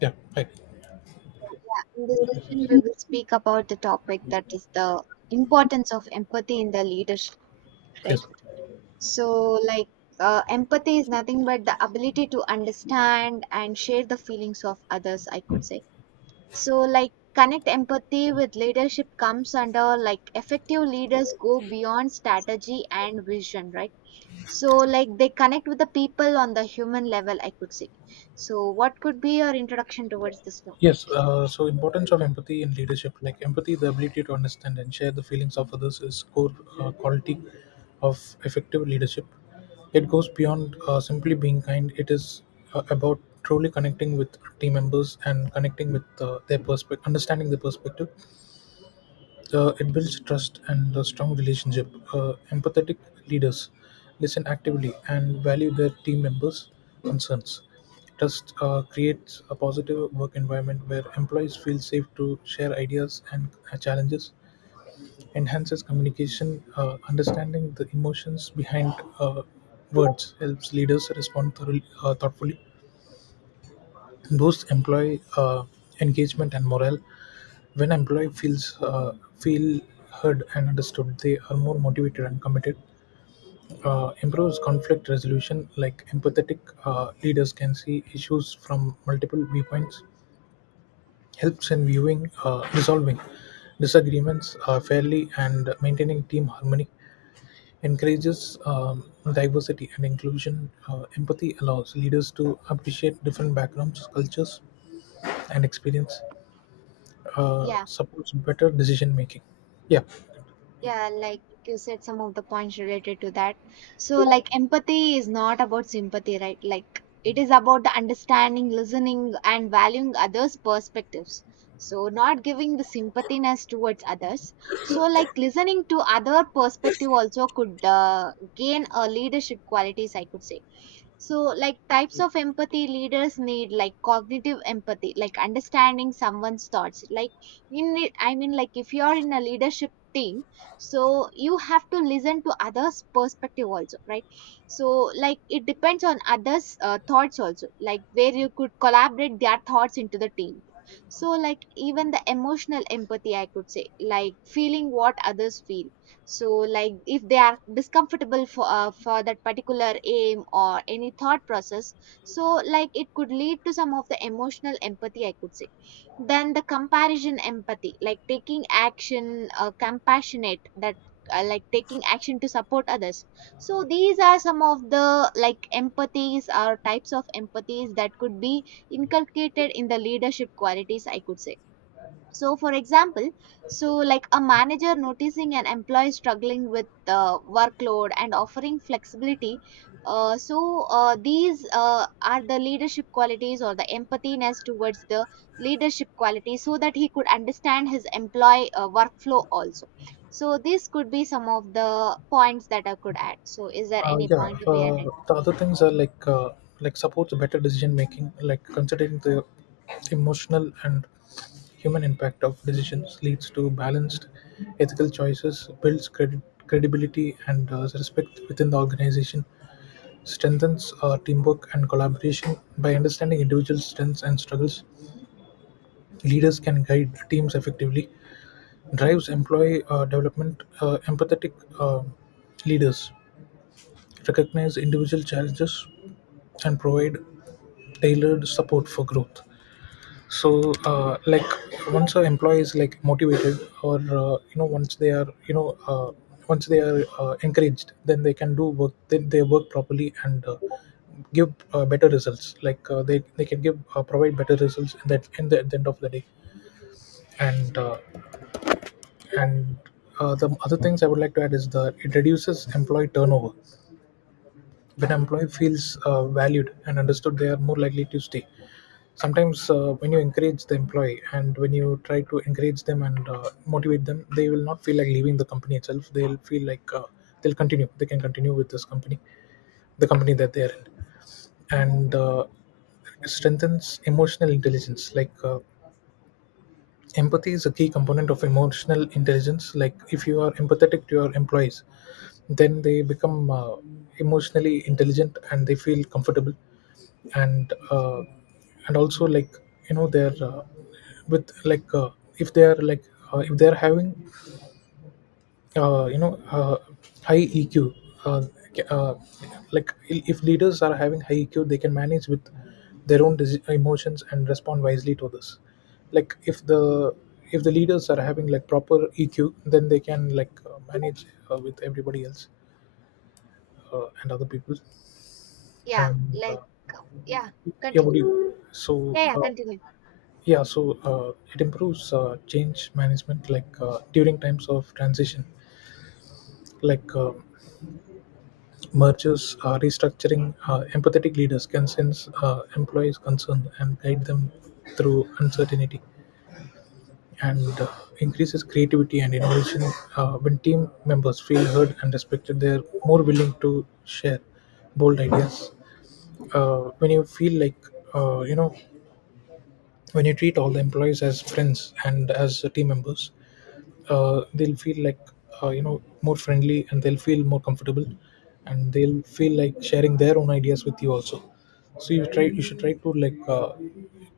Yeah, hi. Yeah, in this section, we will speak about the topic that is the importance of empathy in the leadership, Yes, right? So, like, empathy is nothing but the ability to understand and share the feelings of others, I could say. So, like, connect empathy with leadership comes under like effective leaders go beyond strategy and vision, right? So, like, they connect with the people on the human level, I could say. So, what could be your introduction towards this topic? yes. Importance of empathy in leadership, like empathy, the ability to understand and share the feelings of others, is core quality of effective leadership. It goes beyond simply being kind. It is about truly connecting with team members and connecting with their perspective, understanding their perspective. It builds trust and a strong relationship. Empathetic leaders listen actively and value their team members' concerns. Trust creates a positive work environment where employees feel safe to share ideas and challenges. Enhances communication, understanding the emotions behind uh, words helps leaders respond thoughtfully. Boosts employee engagement and morale. When employee feels feel heard and understood, they are more motivated and committed. Improves conflict resolution, like empathetic leaders can see issues from multiple viewpoints. Helps in resolving disagreements fairly, and maintaining team harmony. Encourages diversity and inclusion. Empathy allows leaders to appreciate different backgrounds, cultures, and experience. Uh, Yeah. supports better decision making. Yeah. Yeah, like you said, some of the points related to that. So, like, empathy is not about sympathy, right? Like, it is about the understanding, listening, and valuing others' perspectives. So, not giving the sympathiness towards others. So, like, listening to other perspective also could gain a leadership qualities, I could say. So, like types of empathy leaders need, like cognitive empathy, like understanding someone's thoughts. Like I mean, like if you're in a leadership team, so you have to listen to others perspective also, right? So like it depends on others thoughts also, like where you could collaborate their thoughts into the team. So like even the emotional empathy, I could say, like feeling what others feel. So like if they are discomfortable for that particular aim or any thought process, so like it could lead to some of the emotional empathy, I could say. Then the comparison empathy, like taking action, compassionate, that like taking action to support others. So these are some of the like empathies or types of empathies that could be inculcated in the leadership qualities, I could say. So for example, so like a manager noticing an employee struggling with workload and offering flexibility. So these are the leadership qualities or the empathiness towards the leadership quality, so that he could understand his employee workflow also. So this could be some of the points that I could add. So is there any Yeah, point to be added? the other things are like supports better decision making, like considering the emotional and human impact of decisions leads to balanced ethical choices, builds credit credibility and respect within the organization, strengthens teamwork and collaboration by understanding individual strengths and struggles. Leaders can guide teams effectively, drives employee development. Empathetic uh, Leaders recognize individual challenges and provide tailored support for growth. So like, once an employee is like motivated, or once they are, once they are encouraged, then they can do work. Then they work properly and give better results. Like they can give provide better results in that in the, at the end of the day. And uh, and uh, the other things I would like to add is that it reduces employee turnover. When an employee feels valued and understood, they are more likely to stay. Sometimes when you encourage the employee and when you try to encourage them and motivate them, they will not feel like leaving the company itself. They'll feel like they can continue with this company the company that they're in, and strengthens emotional intelligence. Empathy is a key component of emotional intelligence. Like if you are empathetic to your employees, then they become emotionally intelligent and they feel comfortable, and uh, and also like you know they're with like if they are like if they are having, uh, you know uh, high EQ. uh, uh, like if leaders are having high EQ, they can manage with their own emotions and respond wisely to this. Like if the leaders are having like proper EQ, then they can manage with everybody else, and other people. Yeah, And like yeah, yeah what continue. do you so Yeah, yeah, continue. Yeah, so it improves change management. Like during times of transition, like mergers, restructuring. Empathetic leaders can sense employees' concern and guide them through uncertainty, and increases creativity and innovation. When team members feel heard and respected, they are more willing to share bold ideas. When you feel like, uh, you know, when you treat all the employees as friends and as team members, they'll feel like, you know, more friendly, and they'll feel more comfortable, and they'll feel like sharing their own ideas with you also. So you should try to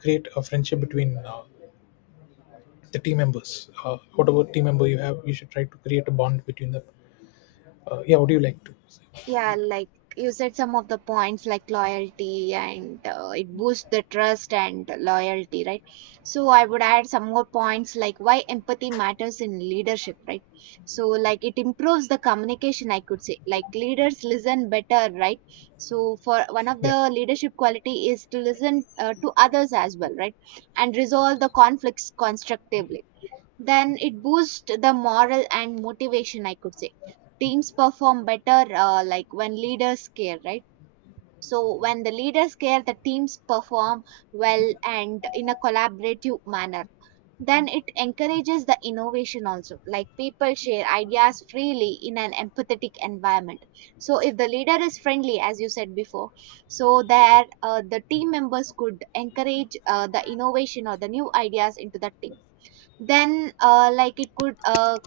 create a friendship between the team members. Whatever team member you have, you should try to create a bond between them. Yeah, what do you like to say? Yeah, like you said some of the points like loyalty and it boosts the trust and loyalty, right? So I would add some more points like why empathy matters in leadership, right? So like it improves the communication, I could say, like leaders listen better, right? So for one of Yeah, the leadership quality is to listen to others as well, right? And resolve the conflicts constructively. Then it boosts the moral and motivation, I could say. Teams perform better, like when leaders care, right? So when the leaders care, the teams perform well and in a collaborative manner. Then it encourages the innovation also, like people share ideas freely in an empathetic environment. So if the leader is friendly, as you said before, so there the team members could encourage the innovation or the new ideas into the team. Then like it could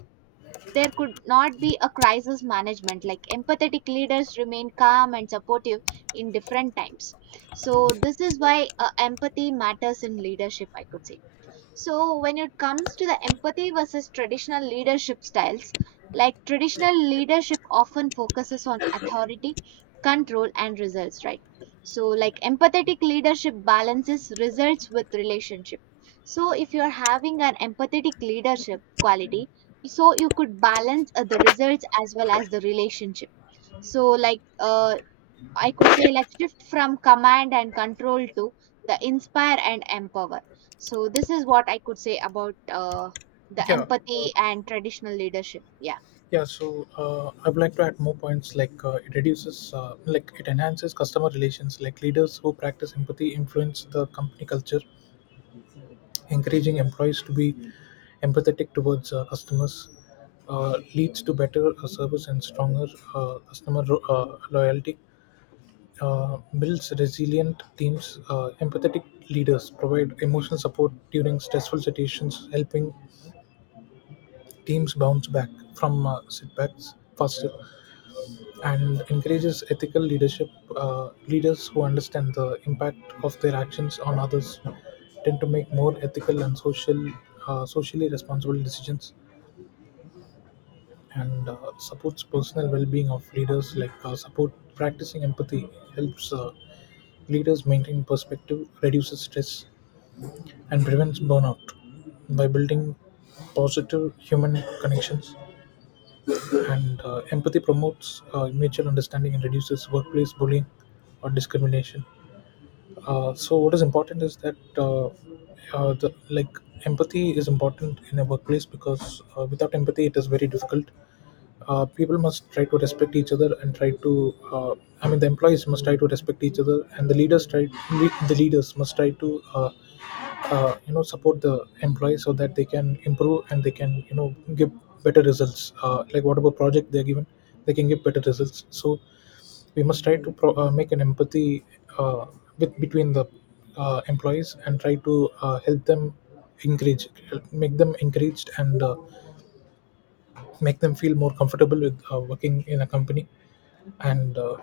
there could not be a crisis management, like empathetic leaders remain calm and supportive in different times. So this is why empathy matters in leadership, I could say. So, when it comes to the empathy versus traditional leadership styles, like traditional leadership often focuses on authority, control, and results, right? So, like empathetic leadership balances results with relationship. So, if you're having an empathetic leadership quality, so you could balance the results as well as the relationship. So, like, I could say like shift from command and control to the inspire and empower. So this is what I could say about the yeah. uh, empathy and traditional leadership. Yeah. yeah so I would like to add more points. It reduces it enhances customer relations. Like leaders who practice empathy influence the company culture. Encouraging employees to be empathetic towards customers leads to better service and stronger loyalty. Builds resilient teams. Empathetic leaders provide emotional support during stressful situations, helping teams bounce back from setbacks faster, and encourages ethical leadership. Leaders who understand the impact of their actions on others tend to make more socially responsible decisions, and supports personal well-being of leaders. Like support Practicing empathy helps leaders maintain perspective, reduces stress, and prevents burnout by building positive human connections. And empathy promotes mutual understanding and reduces workplace bullying or discrimination. What is important is that, the, like empathy is important in a workplace, because without empathy it is very difficult. Uh, people must try to respect each other and try to I mean The employees must try to respect each other, and the leaders must try to, you know, support the employees so that they can improve and they can, you know, give better results, like whatever project they're given, they can give better results. So we must try to make an empathy, uh, with, between the, employees, and try to help them, encourage, make them encouraged, and make them feel more comfortable with working in a company, and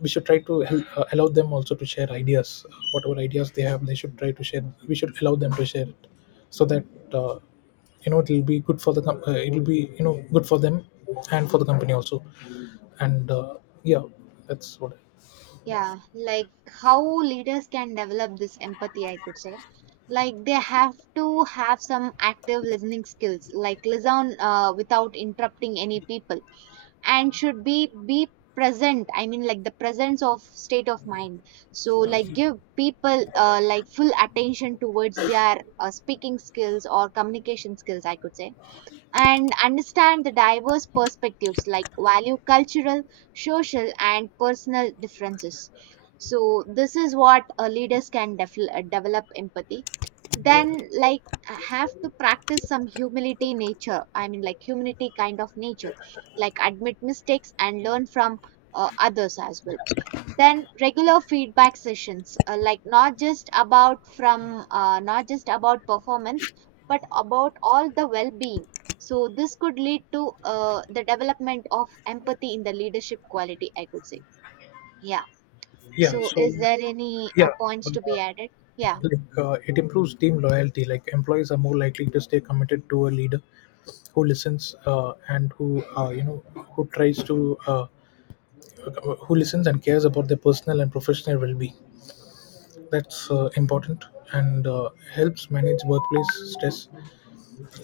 we should try to help, allow them also to share ideas. Whatever ideas they have, they should try to share. We should allow them to share it, so that, uh, you know, it will be good for the, it will be, you know, good for them and for the company also. And Yeah, that's what. Yeah, like how leaders can develop this empathy, I could say. Like they have to have some active listening skills, like listen without interrupting any people and should be present. I mean, like the presence of state of mind. So like give people like full attention towards their speaking skills or communication skills, I could say. And understand the diverse perspectives, like value cultural, social, and personal differences. So, this is what leaders can develop empathy. Then, like, have to practice some humility nature. I mean, like, humility kind of nature, like, admit mistakes and learn from others as well. Then regular feedback sessions, like not just about from not just about performance, but about all the well-being. So this could lead to the development of empathy in the leadership quality, I could say. Yeah. Yeah, So so, is there any yeah. Uh, points to be added? Yeah. It improves team loyalty. Like employees are more likely to stay committed to a leader who listens and who, you know who tries to who listens and cares about their personal and professional well-being. That's important. And helps manage workplace stress.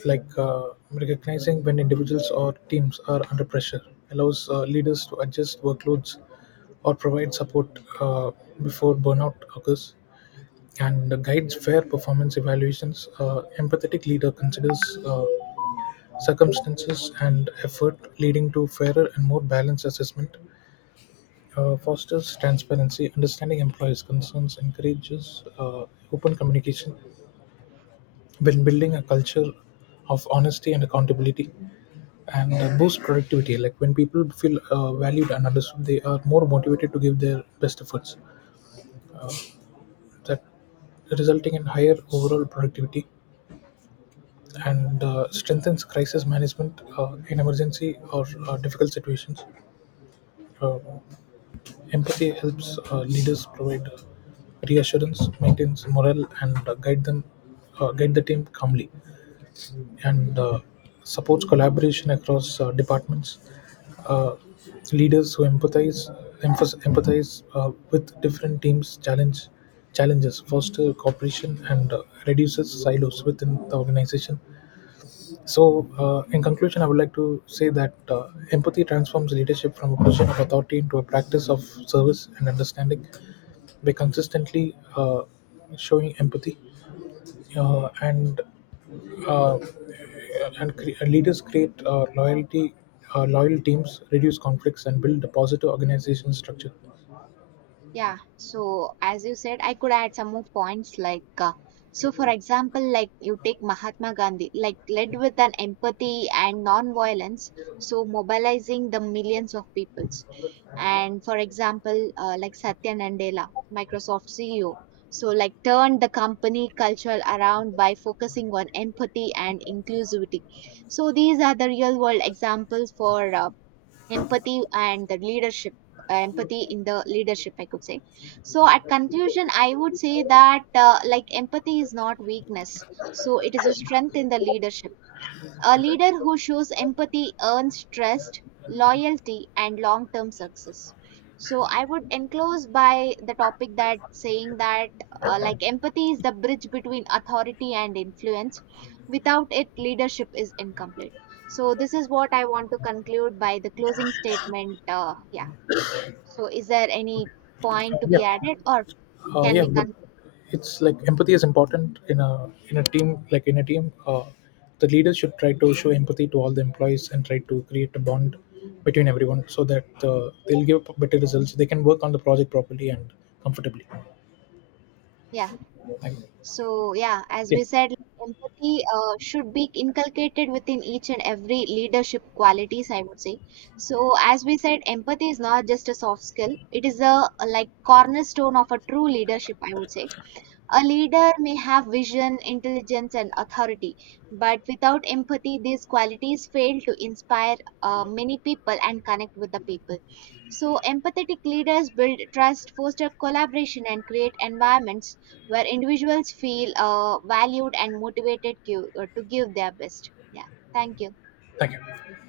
Like recognizing when individuals or teams are under pressure allows leaders to adjust workloads or provide support uh, before burnout occurs, and guides fair performance evaluations. Empathetic leader considers circumstances and effort, leading to fairer and more balanced assessment. Fosters transparency. Understanding employees' concerns encourages open communication, when building a culture of honesty and accountability, and boosts productivity. Like when people feel valued and understood, they are more motivated to give their best efforts. That resulting in higher overall productivity, and strengthens crisis management in emergency or difficult situations. Uh, Empathy helps leaders provide reassurance, maintains morale, and guide the team calmly, and supports collaboration across departments. Uh, leaders who empathize with different teams challenge challenges, foster cooperation, and reduces silos within the organization. So, in conclusion, I would like to say that empathy transforms leadership from a position of authority into a practice of service and understanding. By consistently showing empathy, uh, and uh, leaders create loyalty. Loyal teams reduce conflicts and build a positive organization structure. Yeah, so as you said, I could add some more points like so for example, like you take Mahatma Gandhi, like led with an empathy and non-violence, so mobilizing the millions of peoples. And for example, like Satya Nadella, Microsoft CEO, so like turned the company culture around by focusing on empathy and inclusivity. So these are the real world examples for empathy and the leadership, empathy in the leadership, I could say. So at conclusion I would say that like empathy is not weakness, so it is a strength in the leadership. A leader who shows empathy earns trust, loyalty, and long term success. So, I would enclose by the topic that saying that like empathy is the bridge between authority and influence. Without it, leadership is incomplete. So, this is what I want to conclude by the closing statement. Yeah. So, is there any uh, point to be yeah added or can yeah, we? but Con- it's like empathy is important in a, in a team like in a team, the leaders should try to show empathy to all the employees and try to create a bond between everyone, so that they'll give better results. They can work on the project properly and comfortably. yeah. Thank you. So, yeah, as Yeah. we said, like, empathy should be inculcated within each and every leadership qualities, I would say. So, as we said, empathy is not just a soft skill, it is a like cornerstone of a true leadership, I would say. A leader may have vision, intelligence, and authority, but without empathy, these qualities fail to inspire many people and connect with the people. So, empathetic leaders build trust, foster collaboration, and create environments where individuals feel valued and motivated to give their best. Yeah, thank you. Thank you.